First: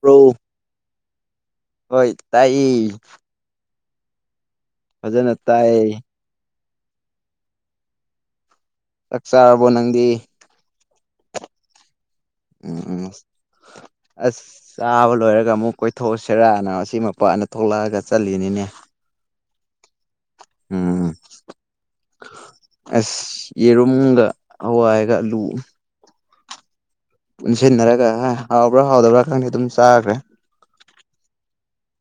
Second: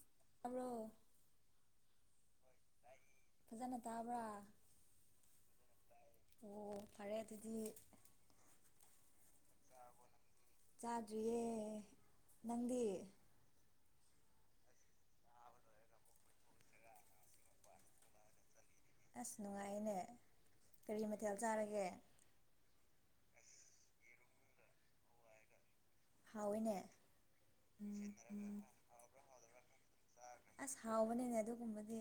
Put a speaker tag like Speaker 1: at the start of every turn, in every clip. Speaker 1: Bro
Speaker 2: ꯇꯥꯕ꯭ꯔꯣ
Speaker 1: ꯍꯣꯏ ꯇꯥꯏꯑꯦ
Speaker 2: ꯐꯖꯟꯅ ꯇꯥꯕ꯭ꯔꯥ
Speaker 1: ꯐꯖꯟꯅ ꯇꯥꯏ
Speaker 2: ꯑꯣ ꯐꯔꯦ ꯑꯗꯨꯗꯤ
Speaker 1: ꯆꯥꯛ ꯆꯥꯔꯕꯣ ꯅꯪꯗꯤ
Speaker 2: ꯆꯥꯗ꯭ꯔꯤꯌꯦ ꯅꯪꯗꯤ
Speaker 1: ꯎꯝ ꯑꯁ ꯆꯥꯕ ꯂꯣꯏꯔꯒ ꯑꯃꯨꯛ ꯀꯣꯏꯊꯣꯛꯎꯁꯤꯔꯥꯅ ꯑꯁꯤ ꯃꯄꯥꯟꯗ ꯊꯣꯛꯂꯛꯑꯒ ꯆꯠꯂꯤꯅꯤꯅꯦ
Speaker 2: ꯑꯁ ꯅꯨꯡꯉꯥꯏꯌꯦꯅꯦ ꯀꯔꯤ
Speaker 1: ꯎꯝ
Speaker 2: ꯃꯊꯦꯜ ꯆꯥꯔꯒꯦ
Speaker 1: ꯑꯁ ꯌꯦꯔꯨꯝꯒ ꯍꯋꯥꯏꯒ ꯑꯂꯨ
Speaker 2: ꯍꯥꯎꯋꯦꯅꯦ
Speaker 1: ꯄꯨꯟꯁꯤꯟꯅꯔꯒ ꯍꯥ ꯍꯥꯎꯕ꯭ꯔꯥ ꯍꯥꯎꯗꯕ꯭ꯔꯥ ꯈꯪꯗꯦ ꯑꯗꯨꯝ ꯆꯥꯈ꯭ꯔꯦ
Speaker 2: ꯑꯁ ꯍꯥꯎꯕꯅꯤꯅꯦ ꯑꯗꯨꯒꯨꯝꯕꯗꯤ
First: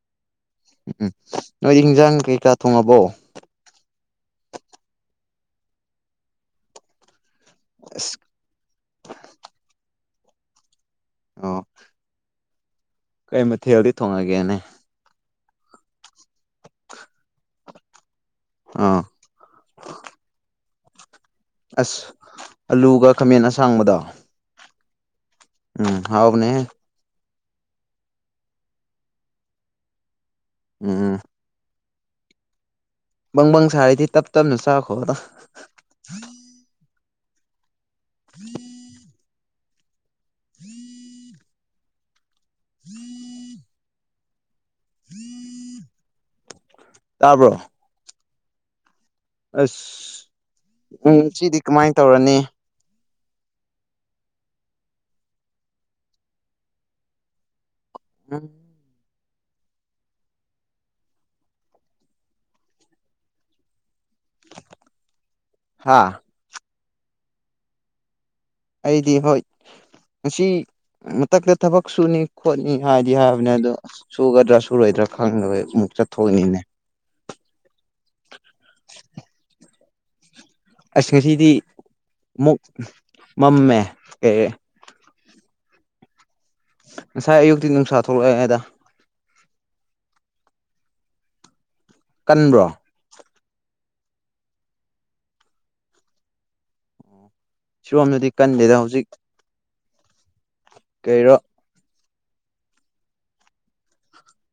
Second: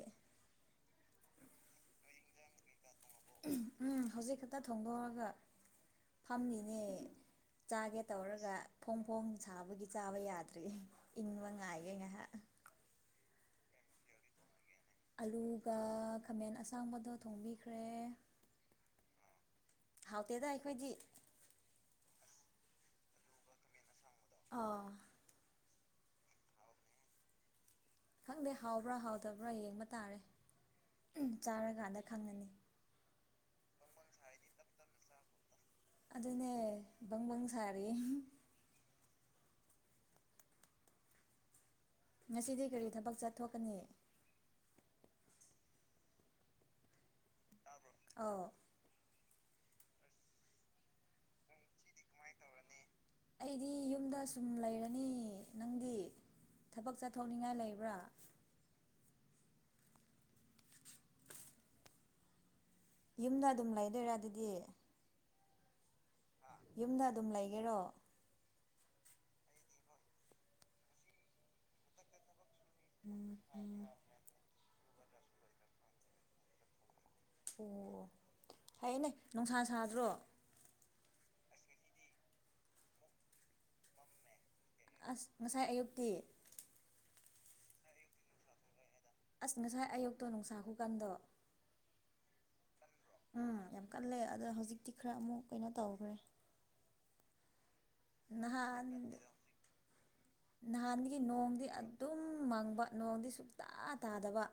Speaker 1: ꯎꯝ ꯅꯣꯏꯗꯤ ꯍꯤꯟꯖꯥꯡ ꯀꯩꯀꯥ ꯊꯣꯡꯉꯕꯣ
Speaker 2: [unintelligible] ꯎꯝ ꯍꯧꯖꯤꯛ ꯈꯛꯇ ꯊꯣꯡꯗꯣꯛꯑꯒ ꯐꯝꯃꯤꯅꯦ ꯆꯥꯒꯦ
Speaker 1: ꯑꯁ
Speaker 2: ꯇꯧꯔꯒ ꯐꯣꯡ ꯐꯣꯡ ꯁꯥꯕꯒꯤ ꯆꯥꯕ ꯌꯥꯗ꯭ꯔꯤ ꯏꯪꯕ
Speaker 1: ꯑꯣ
Speaker 2: ꯉꯥꯏꯒꯦ ꯉꯥꯏꯍꯥꯛ
Speaker 1: ꯀꯩ ꯃꯊꯦꯜꯗꯤ ꯊꯣꯡꯉꯒꯦꯅꯦ
Speaker 2: ꯑꯂꯨꯒ ꯈꯥꯃꯦꯟ ꯑꯁꯥꯡꯕꯗꯣ ꯊꯣꯡꯕꯤꯈ꯭ꯔꯦ
Speaker 1: ꯑꯥ
Speaker 2: ꯍꯥꯎꯇꯦꯗ ꯑꯩꯈꯣꯏꯗꯤ
Speaker 1: ꯑꯁ ꯑꯂꯨꯒ ꯈꯥꯃꯦꯟ ꯑꯁꯥꯡꯕꯗꯣ
Speaker 2: ꯑꯥ
Speaker 1: ꯎꯝ ꯍꯥꯎꯕꯅꯦꯍꯦ
Speaker 2: ꯈꯪꯗꯦ ꯍꯥꯎꯕ꯭ꯔꯥ ꯍꯥꯎꯇꯕ꯭ꯔꯥ ꯌꯦꯡꯕ ꯇꯥꯔꯦ
Speaker 1: ꯎꯝ ꯎꯝ
Speaker 2: [unintelligible] ꯆꯥꯔꯀꯥꯟꯗ ꯈꯪꯉꯅꯤ
Speaker 1: ꯕꯪꯕꯪ ꯁꯥꯔꯤꯗꯤ ꯇꯞ ꯇꯞꯅ ꯆꯥꯈꯣ ꯗ
Speaker 2: ꯑꯗꯨꯅꯦ ꯕꯪꯕꯪ ꯁꯥꯔꯤ
Speaker 1: [inaudible] [inaudible]
Speaker 2: ꯉꯁꯤꯗꯤ ꯀꯔꯤ ꯊꯕꯛ ꯆꯠꯊꯣꯛꯀꯅꯤ
Speaker 1: ꯇꯥꯕꯔꯣ
Speaker 2: ꯑꯥꯎ
Speaker 1: ꯑꯁ ꯎꯝ ꯁꯤ
Speaker 2: ꯁꯤꯗꯤ ꯀꯃꯥꯏ ꯇꯧꯔꯅꯤ ꯑꯩꯗꯤ ꯌꯨꯝꯗ ꯑꯁꯨꯝ ꯂꯩꯔꯅꯤ ꯅꯪꯗꯤ ꯊꯕꯛ ꯆꯠꯊꯣꯛꯅꯤꯡꯉꯥꯏ ꯂꯩꯕ꯭ꯔꯥ
Speaker 1: ꯎ
Speaker 2: ꯌꯨꯝꯗ ꯑꯗꯨꯝ ꯂꯩꯗꯣꯏꯔ ꯑꯗꯨꯗꯤ
Speaker 1: ꯍꯥꯥ
Speaker 2: ꯌꯨꯝꯗ ꯑꯗꯨꯝ ꯂꯩꯒꯦꯔꯣ
Speaker 1: ꯑꯩꯗꯤ ꯍꯣꯏ ꯃꯁꯤ ꯃꯊꯛꯇ ꯊꯕꯛ ꯁꯨꯅꯤ ꯈꯣꯠꯅꯤ ꯍꯥꯏꯗꯤ ꯍꯥꯏꯕꯅꯦ ꯑꯗꯣ ꯁꯨꯒꯗ꯭ꯔꯥ ꯁꯨꯔꯣꯏꯗ꯭ꯔꯥ ꯈꯪꯗꯕ ꯑꯃꯨꯛ ꯆꯠꯊꯣꯛꯏꯅꯤꯅꯦ
Speaker 2: ꯑꯣ ꯍꯥꯏꯌꯦꯅꯦ ꯅꯨꯡꯁꯥ ꯁꯥꯗ꯭ꯔꯣ
Speaker 1: ꯑꯁ ꯉꯁꯤꯗꯤ ꯃꯨꯛ ꯃꯥꯝꯃꯦ ꯀꯩꯌꯦ
Speaker 2: ꯑꯁ ꯉꯁꯥꯏ ꯑꯌꯨꯛꯇꯤ
Speaker 1: ꯉꯁꯥꯏ ꯑꯌꯨꯛꯇꯤ ꯅꯨꯡꯁꯥ ꯊꯣꯛꯂꯛꯑꯦ ꯑꯗ
Speaker 2: ꯑꯁ ꯉꯁꯥꯏ ꯑꯌꯨꯛꯇꯣ ꯅꯨꯡꯁꯥ ꯈꯨꯀꯥꯟꯗꯣ
Speaker 1: ꯀꯟꯕ꯭ꯔꯣ
Speaker 2: ꯎꯝ ꯌꯥꯝ ꯀꯜꯂꯦ ꯑꯗꯣ ꯍꯧꯖꯤꯛꯇꯤ ꯈꯔ ꯑꯃꯨꯛ ꯀꯩꯅꯣ ꯇꯧꯈ꯭ꯔꯦ
Speaker 1: ꯁꯣꯝꯗꯗꯤ ꯀꯟꯗꯦꯗ
Speaker 2: ꯅꯍꯥꯟ
Speaker 1: ꯍꯧꯖꯤꯛ
Speaker 2: ꯅꯍꯥꯟꯗꯒꯤ
Speaker 1: ꯀꯩꯔꯣ
Speaker 2: ꯅꯣꯡꯗꯤ ꯑꯗꯨꯝ ꯃꯪꯕ ꯅꯣꯡꯗꯤ ꯁꯨꯛꯇ ꯇꯥꯗꯕ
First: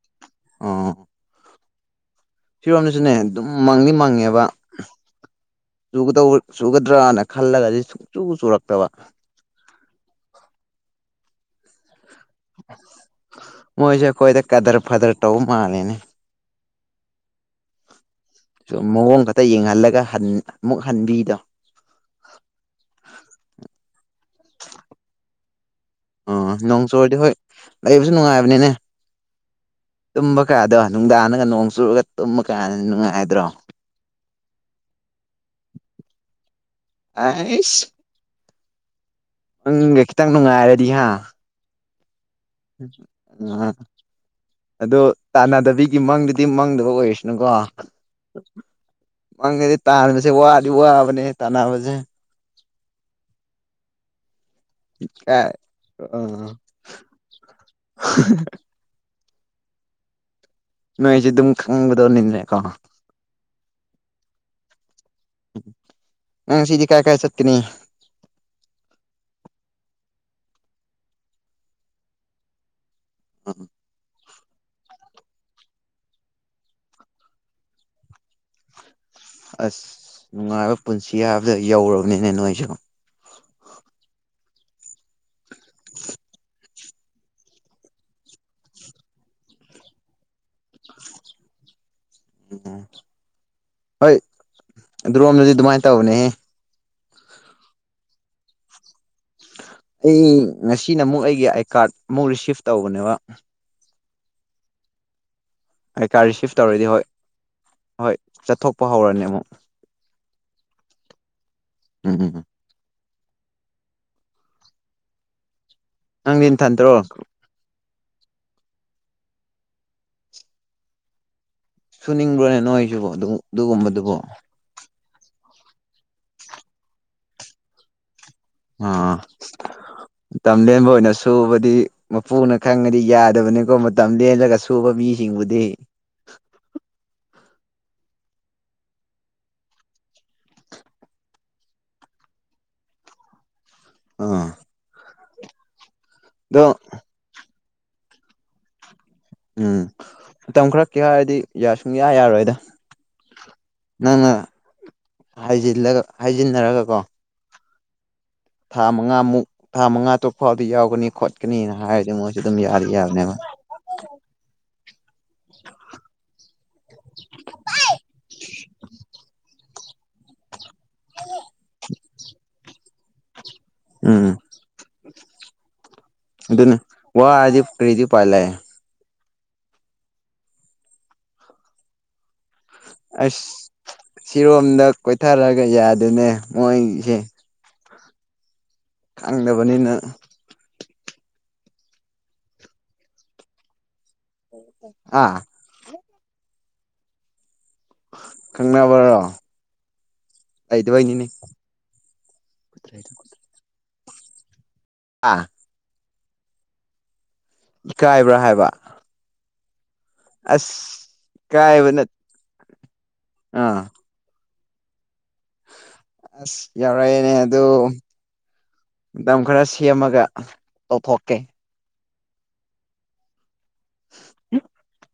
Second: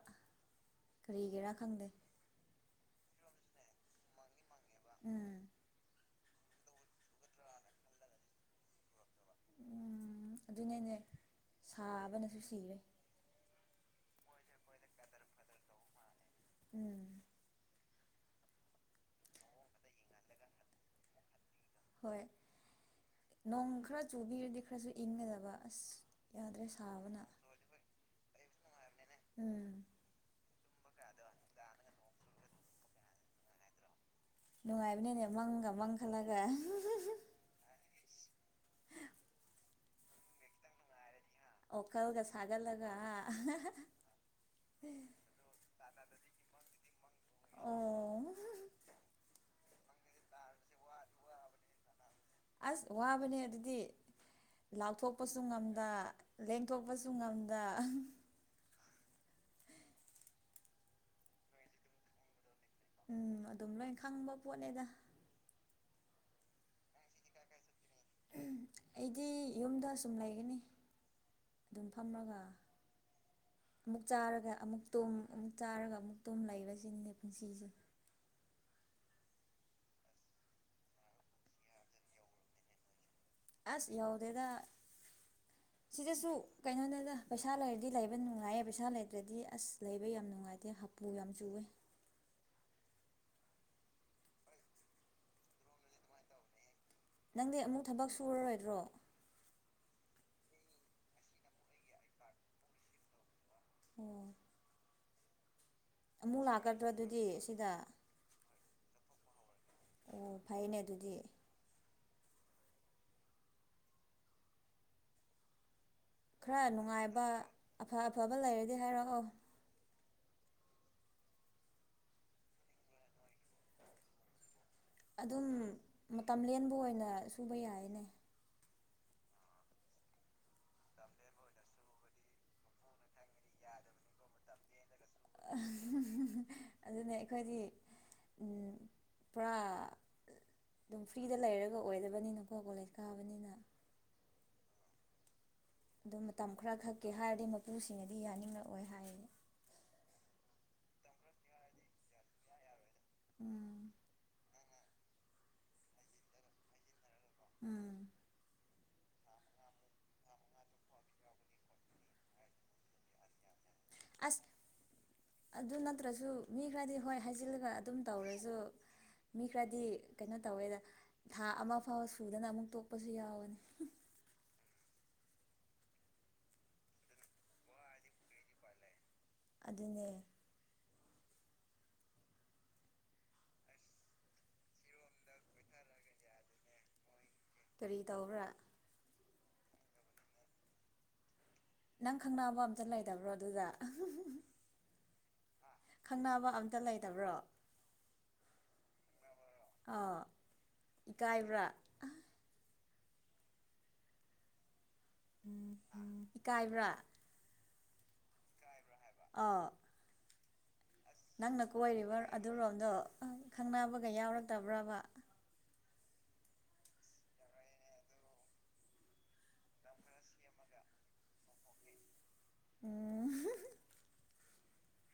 Speaker 1: ꯑꯣ
Speaker 2: ꯀꯔꯤꯒꯤꯔꯥ ꯈꯪꯗꯦ
Speaker 1: ꯐꯤꯔꯣꯝꯗꯁꯨꯅꯦ ꯑꯗꯨꯝ ꯃꯪꯗꯤ ꯃꯪꯉꯦꯕ
Speaker 2: ꯎꯝ
Speaker 1: ꯆꯨꯒꯗꯧ ꯆꯨꯒꯗ꯭ꯔꯅ ꯈꯜꯂꯒꯗꯤ ꯁꯨꯡ ꯆꯨ ꯆꯨꯔꯛꯇꯕ
Speaker 2: ꯎꯝ ꯑꯗꯨꯅꯅꯦ ꯁꯥꯕꯅꯁꯨ ꯁꯤꯔꯦ
Speaker 1: ꯃꯣꯏꯁꯦꯑꯈꯣꯏꯗꯤ ꯀꯗꯔ ꯐꯗ꯭ꯔ ꯇꯧ ꯃꯥꯜꯂꯦꯅꯦ
Speaker 2: ꯎꯝ
Speaker 1: ꯁꯨꯝ ꯃꯑꯣꯡ ꯈꯛꯇ ꯌꯦꯡꯍꯜꯂꯒ ꯍꯟ ꯑꯃꯨꯛ ꯍꯟꯕꯤꯗꯣ
Speaker 2: ꯍꯣꯏ ꯅꯣꯡ ꯈꯔ ꯆꯨꯕꯤꯔꯗꯤ ꯈꯔꯁꯨ ꯏꯪꯒꯗꯕ ꯑꯁ
Speaker 1: ꯑꯣ
Speaker 2: ꯌꯥꯗ꯭ꯔꯦ
Speaker 1: ꯅꯣꯡ ꯆꯣꯔꯗꯤ
Speaker 2: ꯁꯥꯕꯅ
Speaker 1: ꯍꯣꯏ ꯂꯩꯕꯁꯨ ꯅꯨꯡꯉꯥꯏꯕꯅꯤꯅꯦ
Speaker 2: ꯎꯝ
Speaker 1: ꯇꯨꯝꯕ ꯀꯌꯥꯗꯣ ꯅꯨꯡꯗꯥꯡꯗꯒ ꯅꯣꯡ ꯆꯨꯔꯒ ꯇꯨꯝꯕ ꯀꯌꯥꯅ ꯅꯨꯡꯉꯥꯏꯗ꯭ꯔꯣ
Speaker 2: ꯅꯨꯡꯉꯥꯏꯕꯅꯤꯅꯦ ꯃꯪꯒ ꯃꯪ ꯈꯜꯂꯒ
Speaker 1: ꯑꯁ ꯅꯪꯒ ꯈꯤꯇꯪ ꯅꯨꯡꯉꯥꯏꯔꯗꯤ ꯍꯥ
Speaker 2: ꯑꯣꯈꯜꯒ ꯁꯥꯒꯠꯂꯒ ꯍꯥ
Speaker 1: ꯑ ꯑꯗꯣ ꯇꯥꯟꯅꯗꯕꯤꯒꯤ ꯃꯪꯗꯨꯗꯤ ꯃꯪꯗꯕ ꯑꯣꯏꯔꯤꯁꯅꯨꯀꯣ
Speaker 2: ꯑꯣ
Speaker 1: ꯃꯥꯡꯗꯗꯤ ꯇꯥꯟꯕꯁꯦ ꯋꯥꯗꯤ ꯋꯥꯕꯅꯦꯍꯦ ꯇꯥꯟꯅꯕꯁꯦ
Speaker 2: ꯑꯁ ꯋꯥꯕꯅꯦ ꯑꯗꯨꯗꯤ ꯂꯥꯎꯊꯣꯛꯄꯁꯨ
Speaker 1: ꯀꯥꯏ
Speaker 2: ꯉꯝꯗ
Speaker 1: ꯑꯥ
Speaker 2: ꯂꯦꯡꯊꯣꯛꯄꯁꯨ ꯉꯝꯗ
Speaker 1: ꯅꯣꯏꯖꯦ ꯑꯗꯨꯝ ꯈꯪꯉꯝꯒꯗꯧꯅꯤꯅꯦꯀꯣ
Speaker 2: ꯎꯝ ꯑꯗꯨꯝ ꯂꯣꯏ ꯈꯪꯕ ꯄꯣꯠꯅꯦꯗ꯫
Speaker 1: ꯅꯪ ꯉꯁꯤꯗꯤ ꯀꯥꯏ ꯀꯥꯏ ꯆꯠꯀꯅꯤ?
Speaker 2: ꯑꯩꯗꯤ ꯌꯨꯝꯗ ꯁꯨꯝ ꯂꯩꯒꯅꯤ ꯑꯗꯨꯝ ꯐꯝꯃꯒ꯫ ꯑꯃꯨꯛ ꯆꯥꯔꯒ ꯑꯃꯨꯛ ꯇꯨꯝ ꯑꯃꯨꯛ ꯆꯥꯔꯒ ꯑꯃꯨꯛ ꯇꯨꯝ ꯂꯩꯕꯁꯤꯅꯤꯅꯦ ꯄꯨꯟꯁꯤꯁꯦ꯫
Speaker 1: ꯑꯁ ꯅꯨꯡꯉꯥꯏꯕ ꯄꯨꯟꯁꯤ ꯍꯥꯏꯕꯗ ꯌꯧꯔꯕꯅꯤꯅꯦ ꯅꯣꯏꯁꯤ꯫
Speaker 2: ꯑꯁ ꯌꯥꯎꯗꯦꯗ ꯁꯤꯗꯁꯨ ꯀꯩꯅꯣꯅꯦꯗ ꯄꯩꯁꯥ ꯂꯩꯔꯗꯤ ꯂꯩꯕ ꯅꯨꯡꯉꯥꯏꯌꯦ ꯄꯩꯁꯥ ꯂꯩꯇ꯭ꯔꯗꯤ ꯑꯁ ꯂꯩꯕ ꯌꯥꯝ ꯅꯨꯡꯉꯥꯏ ꯇꯦ ꯍꯥꯄꯨ ꯌꯥꯝ ꯆꯨꯋꯦ꯫
Speaker 1: ꯎꯝ ꯍꯣꯏ ꯑꯗꯨꯔꯣꯝꯗꯗꯤ ꯑꯗꯨꯃꯥꯏ ꯇꯧꯕꯅꯦꯍꯦ꯫
Speaker 2: ꯅꯪꯗꯤ ꯑꯃꯨꯛ ꯊꯕꯛ ꯁꯨꯔꯔꯣꯏꯗ꯭ꯔꯣ?
Speaker 1: ꯑꯩ ꯉꯁꯤꯅ ꯑꯃꯨꯛ ꯑꯩꯒꯤ ꯑꯥꯏ ꯀꯥꯔꯠ ꯑꯃꯨꯛ ꯔꯤꯁꯤꯞ ꯇꯧꯕꯅꯦꯕ꯫
Speaker 2: ꯑꯣ
Speaker 1: ꯑꯥꯏ ꯀꯥꯔꯗ
Speaker 2: ꯑꯃꯨꯛ
Speaker 1: ꯔꯤꯁꯤꯞ
Speaker 2: ꯂꯥꯛꯀꯗ꯭ꯔꯥ
Speaker 1: ꯇꯧꯔꯗꯤ ꯍꯣꯏ
Speaker 2: ꯑꯗꯨꯗꯤ ꯁꯤꯗ
Speaker 1: ꯍꯣꯏ ꯆꯠꯊꯣꯛꯄ ꯍꯧꯔꯅꯤ ꯑꯃꯨꯛ꯫
Speaker 2: ꯑꯣ ꯐꯩꯅꯦ ꯑꯗꯨꯗꯤ꯫
Speaker 1: ꯎꯝ ꯎꯝ ꯅꯪꯗꯤ
Speaker 2: ꯈꯔ
Speaker 1: ꯅꯊꯟꯇ꯭ꯔꯣ
Speaker 2: ꯅꯨꯡꯉꯥꯏꯕ ꯑꯐ ꯑꯐꯕ ꯂꯩꯔꯗꯤ ꯍꯥꯏꯔꯛꯑꯣ꯫
Speaker 1: ꯁꯨꯅꯤꯡꯕ꯭ꯔꯣꯅꯦ ꯅꯣꯏ ꯑꯩꯁꯤꯕꯣ ꯑꯗꯨ ꯑꯗꯨꯒꯨꯝꯕꯗꯨꯕꯣ
Speaker 2: ꯑꯗꯨꯝ ꯃꯇꯝ ꯂꯦꯟꯕ ꯑꯣꯏꯅ ꯁꯨꯕ ꯌꯥꯏꯅꯦ꯫
Speaker 1: ꯑꯥ ꯇꯝꯂꯦꯟꯕ ꯑꯣꯏꯅ ꯁꯨꯕꯗꯤ ꯃꯄꯨꯅ ꯈꯪꯉꯗꯤ ꯌꯥ ꯗꯕꯅꯤꯀꯣ ꯃꯇꯝ ꯂꯦꯜꯂꯒ ꯁꯨꯕ ꯃꯤꯁꯤꯡ
Speaker 2: [unintelligible] ꯑꯗꯨꯅꯦ ꯑꯩꯈꯣꯏꯗꯤ ꯎꯝ ꯄꯨꯔꯥ ꯑꯗꯨꯝ ꯐ꯭ꯔꯤꯗ ꯂꯩꯔꯒ ꯑꯣꯏꯗꯕꯅꯤꯅꯀꯣ ꯀꯣꯂꯦꯖ ꯀꯥꯕꯅꯤꯅ
Speaker 1: ꯑꯥ
Speaker 2: ꯑꯗꯣ ꯃꯇꯝ ꯈꯔ ꯈꯛꯀꯤ ꯍꯥꯏꯔꯗꯤ ꯃꯄꯨꯁꯤꯡꯅꯗꯤ ꯌꯥꯅꯤꯡꯉꯛꯑꯣꯏ ꯍꯥꯏꯌꯦ꯫
Speaker 1: ꯎꯝ ꯃꯇꯝ ꯈꯔꯀꯤ ꯍꯥꯏꯔꯗꯤ ꯌꯥ ꯁꯨꯡꯌꯥ ꯌꯥꯔꯣꯏꯗ
Speaker 2: ꯎꯝ
Speaker 1: ꯅꯪꯅ ꯍꯥꯏꯖꯤꯜꯂꯒ ꯍꯥꯏꯖꯤꯟꯅꯔꯒ ꯀꯣ
Speaker 2: ꯎꯝ
Speaker 1: ꯊꯥ ꯃꯉꯥꯃꯨꯛ ꯊꯥ ꯃꯉꯥ ꯇꯔꯨꯛ ꯐꯥꯎꯕꯗꯤ ꯌꯥꯎꯒꯅꯤ ꯈꯣꯠꯀꯅꯤꯅ ꯍꯥꯏꯔꯗꯤ ꯃꯣꯏꯁꯨ ꯑꯗꯨꯝ ꯌꯥꯗꯤ ꯌꯥꯕꯅꯦꯕ꯫
Speaker 2: ꯑꯁ ꯑꯗꯨ ꯅꯠꯇ꯭ꯔꯁꯨ ꯃꯤ ꯈꯔꯗꯤ ꯍꯣꯏ ꯍꯥꯏꯖꯤꯜꯂꯒ ꯑꯗꯨꯝ ꯇꯧꯔꯁꯨ ꯃꯤ ꯈꯔꯗꯤ ꯀꯩꯅꯣ ꯇꯧꯋꯦꯗ ꯊꯥ ꯑꯃ ꯐꯥꯎ ꯁꯨꯗꯅ ꯑꯃꯨꯛ ꯇꯣꯛꯄꯁꯨ ꯌꯥꯎꯕꯅꯤ꯫
Speaker 1: ꯎꯝ ꯑꯗꯨꯅꯤ ꯋꯥꯖꯤ
Speaker 2: [unintelligible] ꯑꯗꯨꯅꯦ
Speaker 1: ꯑꯁ ꯁꯤꯔꯣꯝꯗ ꯀꯣꯏꯊꯔꯒ ꯌꯥꯗꯅꯦ ꯃꯣꯏꯁꯦ
Speaker 2: ꯀꯔꯤ ꯇꯧꯕ꯭ꯔꯥ?
Speaker 1: ꯈꯪꯗꯕꯅꯤꯅ
Speaker 2: ꯅꯪ ꯈꯪꯅꯕ ꯑꯝꯇ ꯂꯩꯇꯕ꯭ꯔꯣ ꯑꯗꯨꯗ?
Speaker 1: ꯑꯥ
Speaker 2: ꯈꯪꯅꯕ ꯑꯝꯇ ꯂꯩꯇꯕ꯭ꯔꯣ?
Speaker 1: ꯈꯪꯅꯕ꯭ꯔꯣ
Speaker 2: ꯑꯥ
Speaker 1: ꯂꯩꯇꯕꯒꯤꯅꯤ
Speaker 2: ꯏꯀꯥꯏꯕ꯭ꯔꯥ
Speaker 1: [unintelligible] ꯑꯥ
Speaker 2: ꯏꯀꯥꯏꯕ꯭ꯔꯥ?
Speaker 1: ꯏꯀꯥꯏꯕ꯭ꯔꯥ ꯍꯥꯏꯕ
Speaker 2: [unintelligible] ꯑꯥ
Speaker 1: ꯑꯁ
Speaker 2: ꯅꯪꯅ
Speaker 1: ꯏꯀꯥꯏꯕ ꯅꯠ
Speaker 2: ꯀꯣꯏꯔꯤꯕ ꯑꯗꯨꯔꯣꯝꯗꯣ ꯑꯥ ꯈꯪꯅꯕꯒ ꯌꯥꯎꯔꯛꯇꯕ꯭ꯔꯕ
Speaker 1: ꯑꯁ ꯌꯥꯎꯔꯛꯑꯦꯅꯦ ꯑꯗꯨ ꯃꯇꯝ ꯈꯔ ꯁꯦꯝꯃꯒ ꯇꯧꯊꯣꯛꯀꯦ
Speaker 2: ꯑꯥ
Speaker 1: [unintelligible]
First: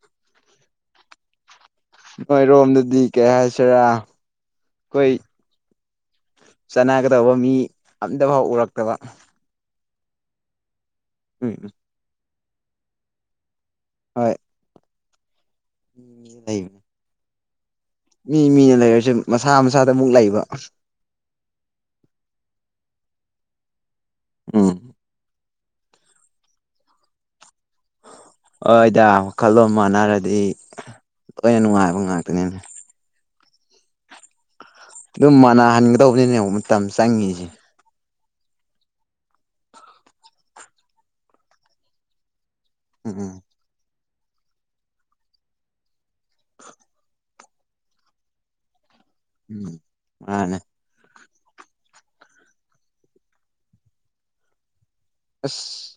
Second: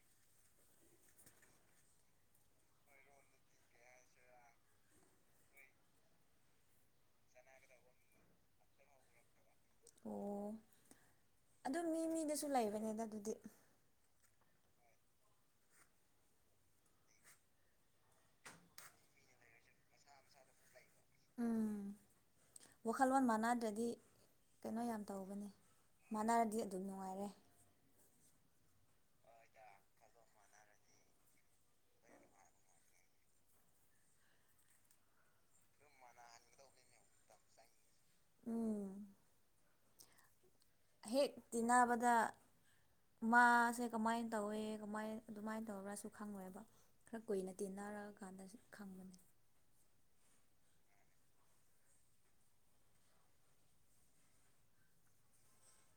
Speaker 1: ꯅꯣꯏꯔꯣꯝꯗꯥꯗꯤ ꯀꯩ ꯍꯥꯏꯁꯤꯔꯥ ꯈꯣꯏ ꯆꯥꯅꯒꯥꯗꯧꯕꯥ ꯃꯤ ꯑꯝꯇꯥꯐꯥꯎ ꯎꯔꯛꯇꯥꯕ
Speaker 2: ꯑꯣ
Speaker 1: ꯎꯝ
Speaker 2: ꯑꯗꯨ ꯃꯤ ꯃꯤꯗꯥꯁꯨ ꯂꯩꯕꯅꯤꯗꯥ ꯗꯨꯗꯤ
Speaker 1: ꯍꯣꯏ [unintelligible] ꯃꯤ ꯃꯤꯅ ꯂꯩꯔꯥꯁꯨ ꯃꯁꯥ ꯃꯁꯥꯗ ꯑꯃꯨꯛ ꯂꯩꯕ
Speaker 2: ꯎꯝ ꯋꯥꯈꯜꯂꯣꯟ ꯃꯥꯟꯅꯗ꯭ꯔꯥꯗꯤ
Speaker 1: ꯎꯝ
Speaker 2: ꯀꯩꯅꯣ ꯌꯥꯝ ꯇꯧꯕꯅ‌ꯦ ꯃꯥꯥꯟꯅꯥꯔꯗꯤ ꯑꯗꯨꯝ ꯅꯨꯡꯉꯥꯏꯔ‌ꯦ
Speaker 1: ꯍꯣꯏꯗꯥ ꯋꯥꯈꯜꯂꯣꯟ ꯃꯥꯟꯅꯔꯥꯗꯤ ꯂꯣꯏꯅ ꯅꯨꯡꯉꯥꯏꯕ ꯉꯥꯛꯇꯥꯅꯤꯗ ꯑꯗꯨꯝ ꯃꯥꯟꯅꯥ ꯍꯟꯒꯗꯧꯕꯅꯤꯅꯦ ꯃꯇꯝ ꯆꯪꯉꯤꯁ‌ꯦ
Speaker 2: ꯎꯝ ꯍꯦꯛ ꯇꯤꯟꯅꯥꯕꯗ
Speaker 1: ꯎꯝ
Speaker 2: ꯃꯥꯁꯦ ꯀꯃꯥꯏꯟ ꯇꯧꯋꯦ ꯀꯃꯥꯏ ꯑꯗꯨꯃꯥꯏꯟ ꯇꯧꯕꯔꯥꯁꯨ ꯈꯪꯉꯣꯏꯕ ꯈꯔꯥ ꯀꯨꯏꯅ ꯇꯤꯟꯅꯔꯥ ꯀꯥꯟꯗꯁꯨ ꯈꯪꯕꯅ‌ꯦ
Speaker 1: ꯎꯝ ꯃꯥꯅꯦ ꯑꯁ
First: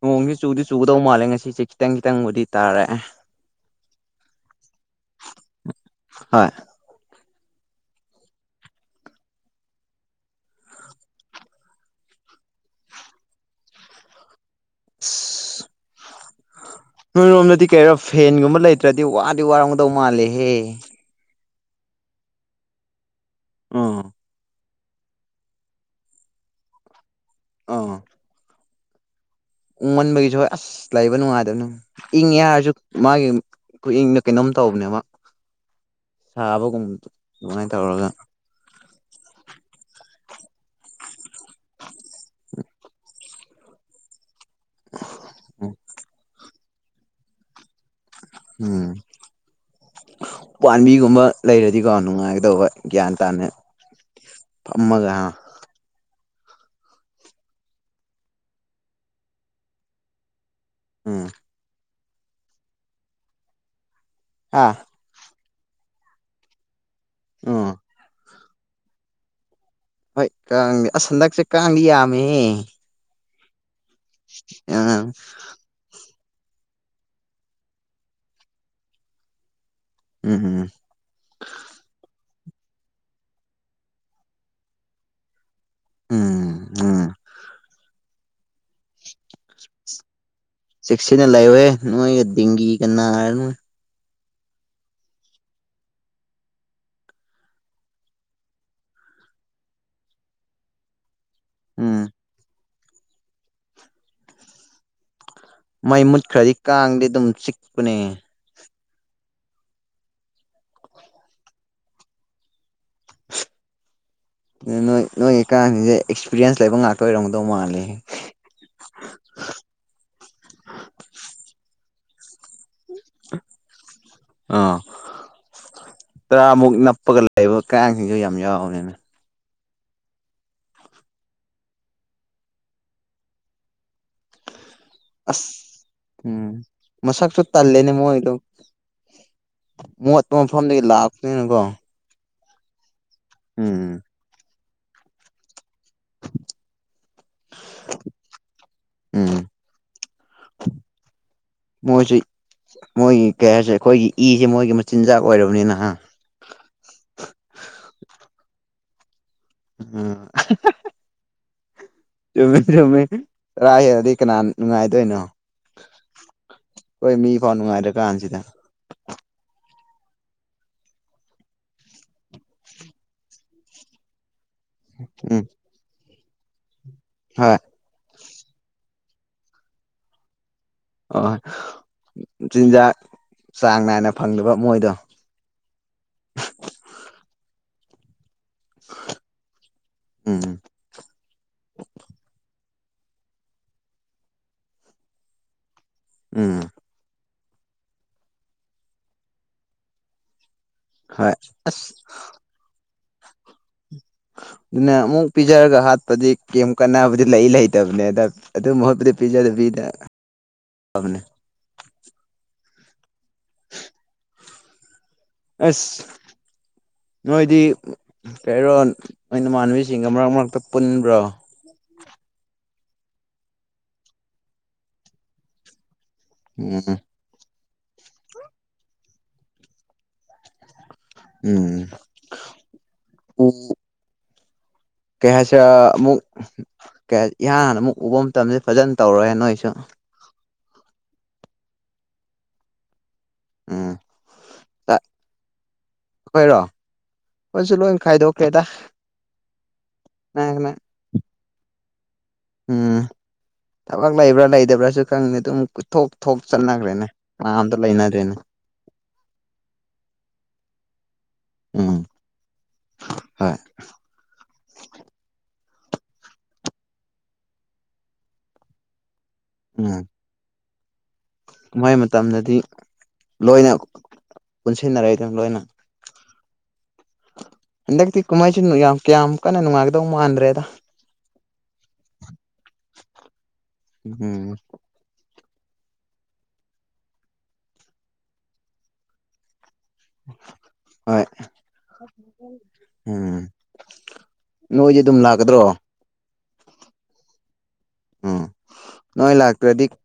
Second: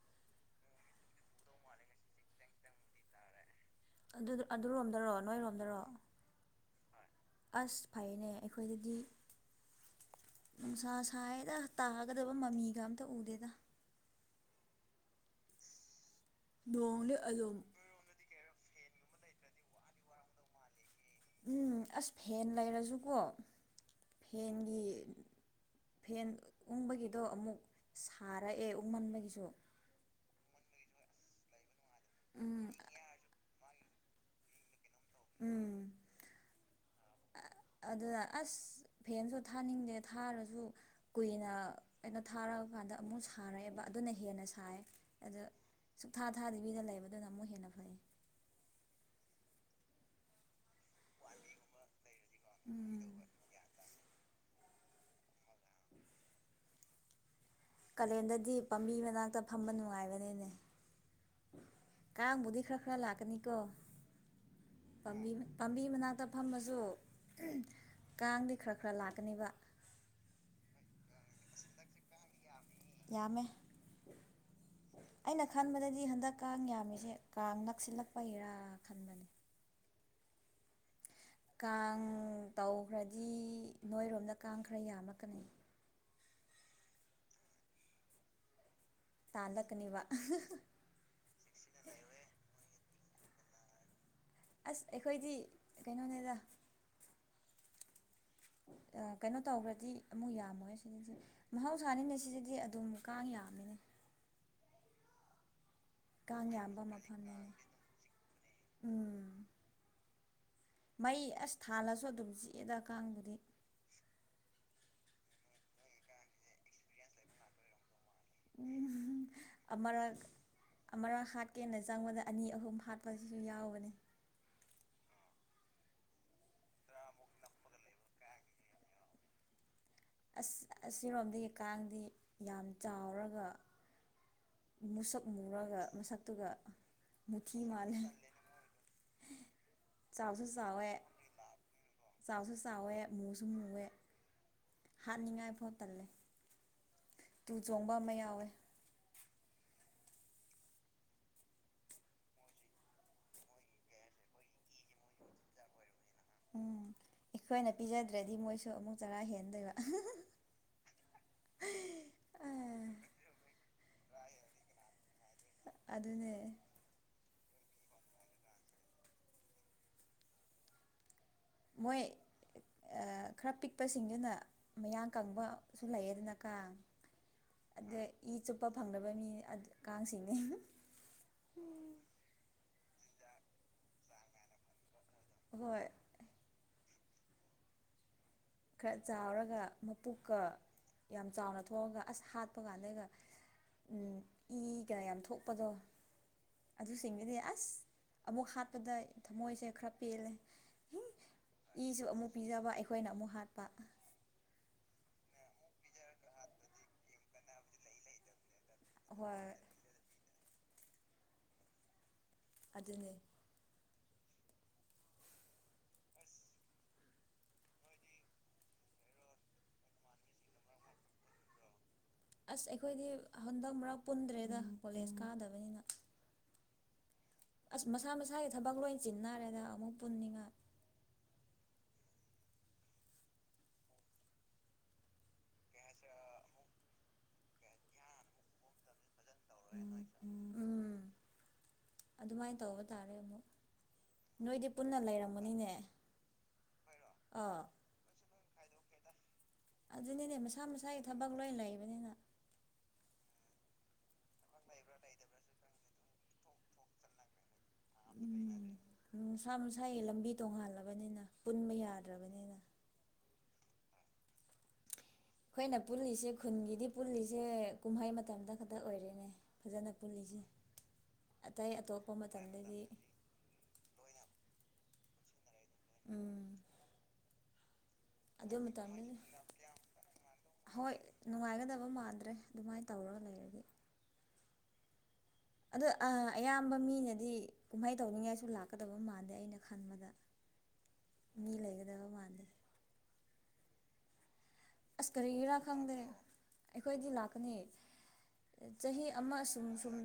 Speaker 1: ꯅꯣꯡꯁꯦ ꯆꯨꯗꯤ ꯆꯨꯒꯗꯧ ꯃꯥꯜꯂꯦ ꯉꯁꯤꯁꯦ ꯈꯤꯇꯪ ꯈꯤꯇꯪꯕꯨꯗꯤ ꯇꯥꯔꯑꯦ
Speaker 2: ꯑꯗꯨ ꯑꯗꯨꯔꯣꯝꯗꯥꯔꯣ ꯅꯣꯏꯔꯣꯝꯗꯥꯔꯣ
Speaker 1: ꯍꯣꯏ
Speaker 2: ꯍ‌ꯣꯏ ꯑꯁ ꯐꯩꯅꯦ ꯑꯩꯈꯣꯏꯗꯥꯗꯤ ꯅꯨꯡꯁꯥ ꯁꯥꯏꯌꯦꯗꯥ ꯇꯥꯒꯗꯥꯕ ꯃꯥꯃꯤꯒ ꯑꯝꯇꯥ ꯎꯗꯦꯗꯥ
Speaker 1: ꯑꯁ
Speaker 2: ꯅꯣꯡꯗꯤ ꯑꯗꯨꯝ
Speaker 1: ꯅꯣꯏꯔꯣꯝꯗꯥꯗꯤ ꯀꯦꯔꯣ ꯐꯦꯟꯒꯨꯝꯕ ꯂꯩꯇ꯭ꯔꯥꯗꯤ ꯋꯥꯗꯤ ꯋꯥꯔꯝꯒꯗꯧ ꯃꯥꯜꯂꯦꯍꯦ
Speaker 2: ꯎꯝ ꯑꯁ ꯐꯦꯟ ꯂꯩꯔꯥꯁꯨꯀꯣ
Speaker 1: ꯑꯥ
Speaker 2: ꯐꯦꯟꯒꯤ ꯐꯦꯟ ꯎꯪꯕꯒꯤꯗꯣ ꯑꯃꯨꯛ
Speaker 1: ꯑꯥ
Speaker 2: ꯁꯥꯔꯛꯑꯦ ꯎꯪꯃꯟꯕꯒꯤꯁꯨ
Speaker 1: ꯎꯪꯃꯟꯕꯒꯤꯁꯨ ꯑꯁ ꯂꯩꯕ ꯅꯨꯡꯉꯥꯏꯗꯥꯕꯅꯦ ꯏꯪꯉꯦ
Speaker 2: ꯎꯝ
Speaker 1: ꯍꯥꯏꯔꯖꯨ ꯃꯥꯒꯤ ꯈꯨꯏꯪꯗꯣ ꯀꯩꯅꯣꯝ ꯇꯧꯕꯅꯦꯕ
Speaker 2: ꯎꯝ
Speaker 1: ꯁꯥꯕꯒꯨꯝꯕꯗ ꯑꯗꯨꯃꯥꯏꯟ ꯇꯧꯔꯥꯒ
Speaker 2: ꯑꯗꯨꯅ ꯑꯁ ꯐꯦꯟꯁꯨ ꯊꯥꯅꯤꯡꯗꯦ ꯊꯥꯔꯖꯨ ꯀꯨꯏꯅ ꯀꯩꯅꯣ ꯊꯥꯔꯛꯑꯥ ꯀꯥꯟꯗ ꯑꯃꯨꯛ ꯁꯥꯔꯑꯦꯕ ꯑꯗꯨꯅ ꯍꯦꯟꯅ ꯁ ꯁꯥꯏ ꯑꯗꯨ ꯁꯨꯛꯊꯥ ꯊꯥꯗꯕꯤꯗꯥ ꯂꯩꯕꯗꯨꯅ ꯑꯃꯨꯛ ꯍꯦꯟꯅ ꯐꯩ
Speaker 1: ꯎꯝ ꯎꯄꯥꯟꯕꯤ ꯒꯨꯝꯕ ꯂꯩꯔꯥꯗꯤꯀꯣ ꯅꯨꯡꯉꯥꯏꯒꯥꯗꯧꯕ ꯒ꯭ꯌꯥꯟ ꯇꯥꯅ ꯐꯝꯃꯥꯒ ꯍꯥ
Speaker 2: ꯀꯥꯂꯦꯟꯗꯥꯗꯤ ꯄꯥꯝꯕꯤ ꯃꯅꯥꯛꯇꯥ ꯐꯝꯕ ꯅꯨꯡꯉꯥꯏꯕꯅꯤꯅꯦ
Speaker 1: ꯎꯝ
Speaker 2: ꯀꯥꯡꯕꯨꯗꯤ ꯈꯔꯥ ꯈꯔꯥ ꯂꯥꯛꯀꯥꯅꯤꯀꯣ
Speaker 1: ꯑꯥ
Speaker 2: ꯄꯥꯝꯕꯤ ꯄꯥꯝꯕꯤ ꯃꯅꯥꯛꯇ ꯐꯝꯃꯥꯁꯨ
Speaker 1: ꯎꯝ
Speaker 2: ꯀꯥꯡꯗꯤ ꯈꯔꯥ ꯈꯔꯥ ꯂꯥꯛꯀꯥꯅꯤꯕ
Speaker 1: ꯍꯣꯏ ꯀꯥꯡꯗꯤ ꯑꯁ ꯍꯟꯗꯛꯁꯦ ꯀꯥꯡꯗꯤ ꯌꯥꯝꯃꯦꯍꯦ
Speaker 2: ꯌꯥꯝꯃꯦ
Speaker 1: ꯑꯥ
Speaker 2: ꯑꯩꯅ ꯈꯟꯕꯥꯗꯥꯗ ꯗꯤ ꯍꯟꯗꯛ ꯀꯥꯡ ꯌꯥꯝꯃꯤꯁꯦ ꯀꯥꯡ ꯅꯛꯁꯤꯜꯂꯛꯄꯒꯤꯔꯥ ꯈꯟꯕꯟ
Speaker 1: ꯎꯝ
Speaker 2: ꯀꯥꯡ ꯇꯧꯈ꯭ꯔꯗꯤ ꯅꯣꯏꯔꯣꯝꯗꯥ ꯀꯥꯡ ꯈꯔꯥ ꯌꯥꯝꯃꯛꯀꯅꯤ
Speaker 1: ꯎꯝ ꯎꯝ
Speaker 2: ꯇꯥꯟꯂꯛꯀꯅꯤꯕ
Speaker 1: ꯆꯦꯛꯁꯤꯟꯅ ꯂꯩꯌꯨꯍꯦ ꯅꯣꯏꯒꯥ ꯗꯦꯡꯒꯤꯒ ꯅꯥꯔꯅꯥ
Speaker 2: ꯑꯁ ꯑꯩꯈꯣꯏꯗꯤ ꯀꯩꯅꯣꯅꯦꯗꯥ ꯑꯥ ꯀꯩꯅꯣ ꯇꯧꯈ꯭ꯔꯗꯤ ꯑꯃꯨꯛ ꯌꯥꯝꯃꯣꯏ ꯁꯤꯗꯥꯖꯨ
Speaker 1: ꯎꯝ
Speaker 2: ꯃꯍꯧꯁꯥꯅꯤꯅꯦ ꯁꯤꯗꯗꯤ ꯑꯗꯨꯝ ꯀꯥꯡ ꯌꯥꯝꯃꯤꯅꯦ
Speaker 1: ꯃꯩ
Speaker 2: ꯀꯥꯡ
Speaker 1: ꯃꯨꯠꯈ꯭ꯔꯗꯤ
Speaker 2: ꯌꯥꯝꯕ
Speaker 1: ꯀꯥꯡꯗꯤ ꯑꯗꯨꯝ
Speaker 2: ꯃꯐꯝꯅꯤꯅꯦ
Speaker 1: ꯆꯤꯛꯄꯅꯦ
Speaker 2: ꯎꯝ ꯃꯩ ꯑꯁ ꯊꯥꯜꯂꯥꯁꯨ ꯑꯗꯨꯝ ꯆꯤꯛꯑꯦꯗꯥ ꯀꯥꯡꯕꯨꯗꯤ
Speaker 1: ꯅꯣꯏ ꯅꯣꯏꯒꯤ ꯀꯥꯡꯁꯤꯡꯁꯦ ꯑꯦꯛꯁꯄꯤꯔꯤꯌꯦꯟꯁ ꯂꯩꯕ ꯉꯥꯛꯇꯥ ꯑꯣꯏꯔꯝꯒꯗꯧ ꯃꯥꯜꯂꯦꯍꯦ
Speaker 2: ꯑꯃꯔꯛ ꯑꯃꯔꯛ ꯍꯥꯠꯀꯦꯅ ꯆꯪꯕꯗ ꯑꯅꯤ ꯑꯍꯨꯝ ꯍꯥꯠꯄꯁꯤꯁꯨ ꯌꯥꯎꯕꯅꯦ
Speaker 1: ꯑꯥ ꯇꯔꯥꯃꯨꯛ ꯅꯞꯄꯒ ꯂꯩꯕ ꯀꯥꯡꯁꯤꯡꯁꯨ ꯌꯥꯝ ꯌꯥꯎꯕꯅꯤꯅꯦ
Speaker 2: ꯑꯁ ꯑꯁꯤꯔꯣꯝꯗꯒꯤ ꯀꯥꯡꯗꯤ ꯌꯥꯝ ꯆꯥꯎꯔꯒ ꯃꯨꯁꯛ
Speaker 1: ꯑꯁ
Speaker 2: ꯃꯨꯔꯒ
Speaker 1: ꯎꯝ
Speaker 2: ꯃꯁꯛꯇꯨꯒ
Speaker 1: ꯃꯁꯛꯁꯨ
Speaker 2: ꯃꯨꯊꯤ
Speaker 1: ꯇꯜꯂꯦꯅꯦ
Speaker 2: ꯃꯥꯜꯂꯦ
Speaker 1: ꯃꯣꯏꯗꯣ ꯃꯣꯠꯞ
Speaker 2: ꯆꯥꯎꯁꯨ
Speaker 1: ꯃꯐꯝꯗꯒꯤ
Speaker 2: ꯆꯥꯎꯋꯦ
Speaker 1: ꯂꯥꯛꯄꯅꯤꯅꯀꯣ
Speaker 2: ꯆꯥꯎꯁꯨ ꯆꯥꯎꯋꯦ ꯃꯨꯁꯨ ꯃꯨꯋꯦ
Speaker 1: ꯎꯝ
Speaker 2: ꯍꯥꯠꯅꯤꯡꯉꯥꯏꯐꯣ ꯇꯜꯂꯦ ꯇꯨ ꯆꯣꯡꯕ ꯑꯃ ꯌꯥꯎꯋꯦ
Speaker 1: ꯎꯝ ꯃꯣꯏꯁꯤ ꯃꯣꯏꯒꯤ ꯀꯩ ꯍꯥꯏꯁꯦ ꯑꯩꯈꯣꯏꯒꯤ ꯏꯁꯦ ꯃꯣꯏꯒꯤ ꯃꯆꯤꯟꯖꯥꯛ ꯑꯣꯏꯔꯕꯅꯤꯅ ꯍꯥ
Speaker 2: ꯎꯝ ꯑꯩꯈꯣꯏꯅ ꯄꯤꯖꯗ꯭ꯔꯗꯤ ꯃꯣꯏꯁꯨ ꯑꯃꯨꯛ ꯆꯔꯥ ꯍꯦꯟ
Speaker 1: [unintelligible]
Speaker 2: [inaudible]
Speaker 1: ꯆꯨꯝꯃꯦ ꯆꯨꯝꯃꯦ ꯆꯔꯥ ꯍꯦꯜꯂꯗꯤ ꯀꯅꯥꯅ ꯅꯨꯡꯉꯥꯏꯗꯣꯏꯅꯣ
Speaker 2: ꯑꯗꯨꯅꯦ
Speaker 1: ꯈꯣꯏ ꯃꯤ ꯐꯥꯎ ꯅꯨꯡꯉꯥꯏ ꯇ꯭ꯔꯀꯥꯟꯁꯤꯗ
Speaker 2: ꯃꯣꯏ ꯑ ꯈꯔ ꯄꯤꯛꯄꯁꯤꯡꯗꯨꯅ ꯃꯌꯥꯡ
Speaker 1: ꯎꯝ
Speaker 2: ꯀꯪꯕ ꯄꯁꯨ ꯂꯩꯌꯦꯗꯅꯥ ꯀꯥꯡ
Speaker 1: ꯍꯣꯏ
Speaker 2: ꯑꯗꯩ ꯏ ꯆꯨꯞꯄ ꯐꯪꯗꯕ ꯃꯤꯅꯦ ꯑꯗꯨ ꯀꯥꯡꯁꯤꯡꯅꯦ
Speaker 1: ꯑꯣꯏ ꯆꯤꯟꯖꯥꯛ ꯆꯥꯡ ꯅꯥꯏꯅ ꯐꯪꯗꯕ ꯃꯣꯏꯗꯣ
Speaker 2: ꯍꯣꯏ ꯈꯔ ꯆꯥꯎꯔꯒ ꯃꯄꯨꯛꯀ
Speaker 1: ꯎꯝ
Speaker 2: ꯌꯥꯝ ꯆꯥꯎꯅ ꯊꯣꯛꯑꯒ ꯑꯁ ꯍꯥꯠꯄ ꯀꯥꯟꯗꯩꯒ ꯎꯝ ꯏꯒ ꯌꯥꯝ ꯊꯣꯛꯄꯗꯣ
Speaker 1: ꯎꯝ
Speaker 2: ꯑꯗꯨꯁꯤꯡꯗꯨꯗꯤ ꯑꯁ ꯑꯃꯨꯛ ꯍꯥꯠꯄꯗ ꯊꯝꯃꯣꯏꯁꯦ ꯈꯔ ꯄꯦꯜꯂꯦ
Speaker 1: ꯍꯣꯏ ꯑꯁ
Speaker 2: ꯏꯁꯨ ꯑꯃꯨꯛ ꯄꯤꯖꯕ ꯑꯩꯈꯣꯏꯅ ꯑꯃꯨꯛ ꯍꯥꯠꯄ
Speaker 1: ꯑꯗꯨꯅ ꯑꯃꯨꯛ ꯄꯤꯖꯔꯒ ꯍꯥꯠꯄꯗꯤ ꯀꯩꯝ ꯀꯥꯟꯅꯕꯗꯤ ꯂꯩ ꯂꯩꯇꯕꯅꯦ ꯑꯗ ꯑꯗꯨ ꯃꯍꯨꯠꯇꯗꯤ
Speaker 2: ꯍꯣꯏ
Speaker 1: ꯄꯤꯖꯗꯕꯤꯗ ꯐꯕꯅꯦ
Speaker 2: ꯑꯗꯨꯅꯦ
Speaker 1: ꯑꯁ ꯅꯣꯏꯗꯤ ꯀꯩꯔꯣꯟ ꯅꯣꯏ ꯅꯃꯥꯟꯅꯕꯤꯁꯤꯡꯒ ꯃꯔꯛ ꯃꯔꯛꯇ ꯄꯨꯟꯕ꯭ꯔꯣ
Speaker 2: ꯑꯁ ꯑꯩꯈꯣꯏꯗꯤ ꯍꯟꯗꯛ ꯃꯔꯛ ꯄꯨꯟꯗ꯭ꯔꯦꯗ ꯀꯣꯂꯦꯖ ꯀꯥꯗꯕꯅꯤꯅ
Speaker 1: [unintelligible]
Speaker 2: ꯑꯁ ꯃꯁꯥ ꯃꯁꯥꯒꯤ ꯊꯕꯛ ꯂꯣꯏ ꯆꯤꯟꯅꯔꯦꯗ ꯑꯃꯨꯛ ꯄꯨꯟꯅꯤꯡꯉꯥꯏ
Speaker 1: ꯎꯝ ꯎ ꯀꯩ ꯍꯥꯏꯁꯤꯔꯥ ꯑꯃꯨꯛ ꯀ ꯏꯍꯥꯟ ꯍꯥꯟꯅ ꯑꯃꯨꯛ ꯎꯕ ꯃꯇꯝꯗꯗꯤ ꯐꯖꯅ ꯇꯧꯔꯣꯏꯌꯦ
Speaker 2: ꯎꯝ ꯑꯗꯨꯃꯥꯏꯅ ꯇꯧꯕ ꯇꯥꯔꯦ ꯑꯃꯨꯛ
Speaker 1: ꯎꯝ
Speaker 2: ꯅꯣꯏꯗꯤ ꯄꯨꯟꯅ ꯂꯩꯔꯝꯒꯅꯤꯅꯦ
Speaker 1: ꯑꯩꯈꯣꯏꯔꯣ
Speaker 2: ꯑꯥ
Speaker 1: ꯑꯩꯈꯣꯏꯁꯨ ꯂꯣꯏ ꯈꯥꯏꯗꯣꯛꯈ꯭ꯔꯦꯗ
Speaker 2: ꯑꯗꯨꯅꯤꯅꯦ
Speaker 1: ꯅꯪꯅ
Speaker 2: ꯃꯁꯥ ꯃꯁꯥꯒꯤ ꯊꯕꯛ ꯂꯣꯏ ꯂꯩꯕꯅꯤꯅ
Speaker 1: ꯎꯝ ꯊꯕꯛ ꯂꯩꯕ꯭ꯔꯥ ꯂꯩꯇꯕ꯭ꯔꯥꯁꯨ ꯈꯪꯗꯦ ꯑꯗꯨꯝ ꯊꯣꯛ ꯊꯣꯛ ꯆꯠꯅꯈ꯭ꯔꯦꯅꯦ ꯀꯅꯥꯝꯇ ꯂꯩꯅꯗ꯭ꯔꯦꯅꯦ
Speaker 2: ꯎꯝ ꯃꯁꯥ ꯃꯁꯥꯒꯤ ꯂꯝꯕꯤ ꯇꯣꯡꯉꯥꯜꯂꯕꯅꯤꯅ ꯄꯨꯟꯕ
Speaker 1: ꯎꯝ
Speaker 2: ꯌꯥꯗ꯭ꯔꯕꯅꯤꯅ
Speaker 1: ꯍꯣꯏ
Speaker 2: ꯑꯩꯈꯣꯏꯅ ꯄꯨꯜꯂꯤꯁꯦ ꯈꯨꯟꯒꯤꯗꯤ ꯄꯨꯜꯂꯤꯁꯦ ꯀꯨꯝꯍꯩ ꯃꯇꯝꯗ ꯈꯛꯇ ꯑꯣꯏꯔꯦꯅꯦ ꯐꯖꯅ
Speaker 1: ꯎꯝ
Speaker 2: ꯄꯨꯜꯂꯤꯁꯦ ꯑꯇꯩ
Speaker 1: ꯀꯨꯝꯍꯩ
Speaker 2: ꯑꯇꯣꯞꯄ
Speaker 1: ꯃꯇꯝꯗꯗꯤ
Speaker 2: ꯃꯇꯝꯗꯒꯤ
Speaker 1: ꯂꯣꯏꯅ ꯄꯨꯟꯁꯤꯟꯅꯔꯦꯗ ꯂꯣꯏꯅ
Speaker 2: ꯎꯝ
Speaker 1: ꯍꯟꯗꯛꯇꯤ
Speaker 2: ꯑꯗꯨ
Speaker 1: ꯀꯨꯝꯍꯩꯁꯨ ꯌꯥꯝ
Speaker 2: ꯃꯇꯝꯗꯨꯗꯤ
Speaker 1: ꯀꯌꯥꯝ ꯀꯟꯅ ꯅꯨꯡꯉꯥꯏꯒꯗꯧ ꯃꯥꯟꯗ꯭ꯔꯦꯗ
Speaker 2: ꯍꯣꯏ ꯅꯨꯡꯉꯥꯏꯒꯗꯕ ꯃꯥꯟꯗ꯭ꯔꯦ ꯑꯗꯨꯃꯥꯏꯅ ꯇꯧꯔꯒ ꯂꯩꯔꯗꯤ
Speaker 1: ꯎꯝ
Speaker 2: ꯑꯗꯣ ꯑꯥ ꯑꯌꯥꯝꯕ ꯃꯤꯅꯗꯤ ꯀꯨꯝꯍꯩ ꯇꯧꯅꯤꯡꯉꯥꯏꯁꯨ ꯂꯥꯛꯀꯗꯕ ꯃꯥꯟꯗꯦ ꯑꯩꯅ ꯈꯟꯕꯗ
Speaker 1: ꯍꯣꯏ
Speaker 2: ꯃꯤ ꯂꯩꯒꯗꯕ ꯃꯥꯟꯗꯦ
Speaker 1: ꯎꯝ ꯅꯣꯏꯗꯤ
Speaker 2: ꯑꯁ
Speaker 1: ꯑꯗꯨꯝ
Speaker 2: ꯀꯔꯤꯒꯤꯔꯥ
Speaker 1: ꯂꯥꯛꯀꯗ꯭ꯔꯣ
Speaker 2: ꯈꯪꯗꯦ ꯑꯩꯈꯣꯏꯗꯤ ꯂꯥꯛꯀꯅꯤ
Speaker 1: ꯎꯝ
Speaker 2: ꯆꯍꯤ
Speaker 1: ꯅꯣꯏ
Speaker 2: ꯑꯃ ꯁꯨꯝ
Speaker 1: ꯂꯥꯛꯇ꯭ꯔꯗꯤ
Speaker 2: ꯁꯨꯝ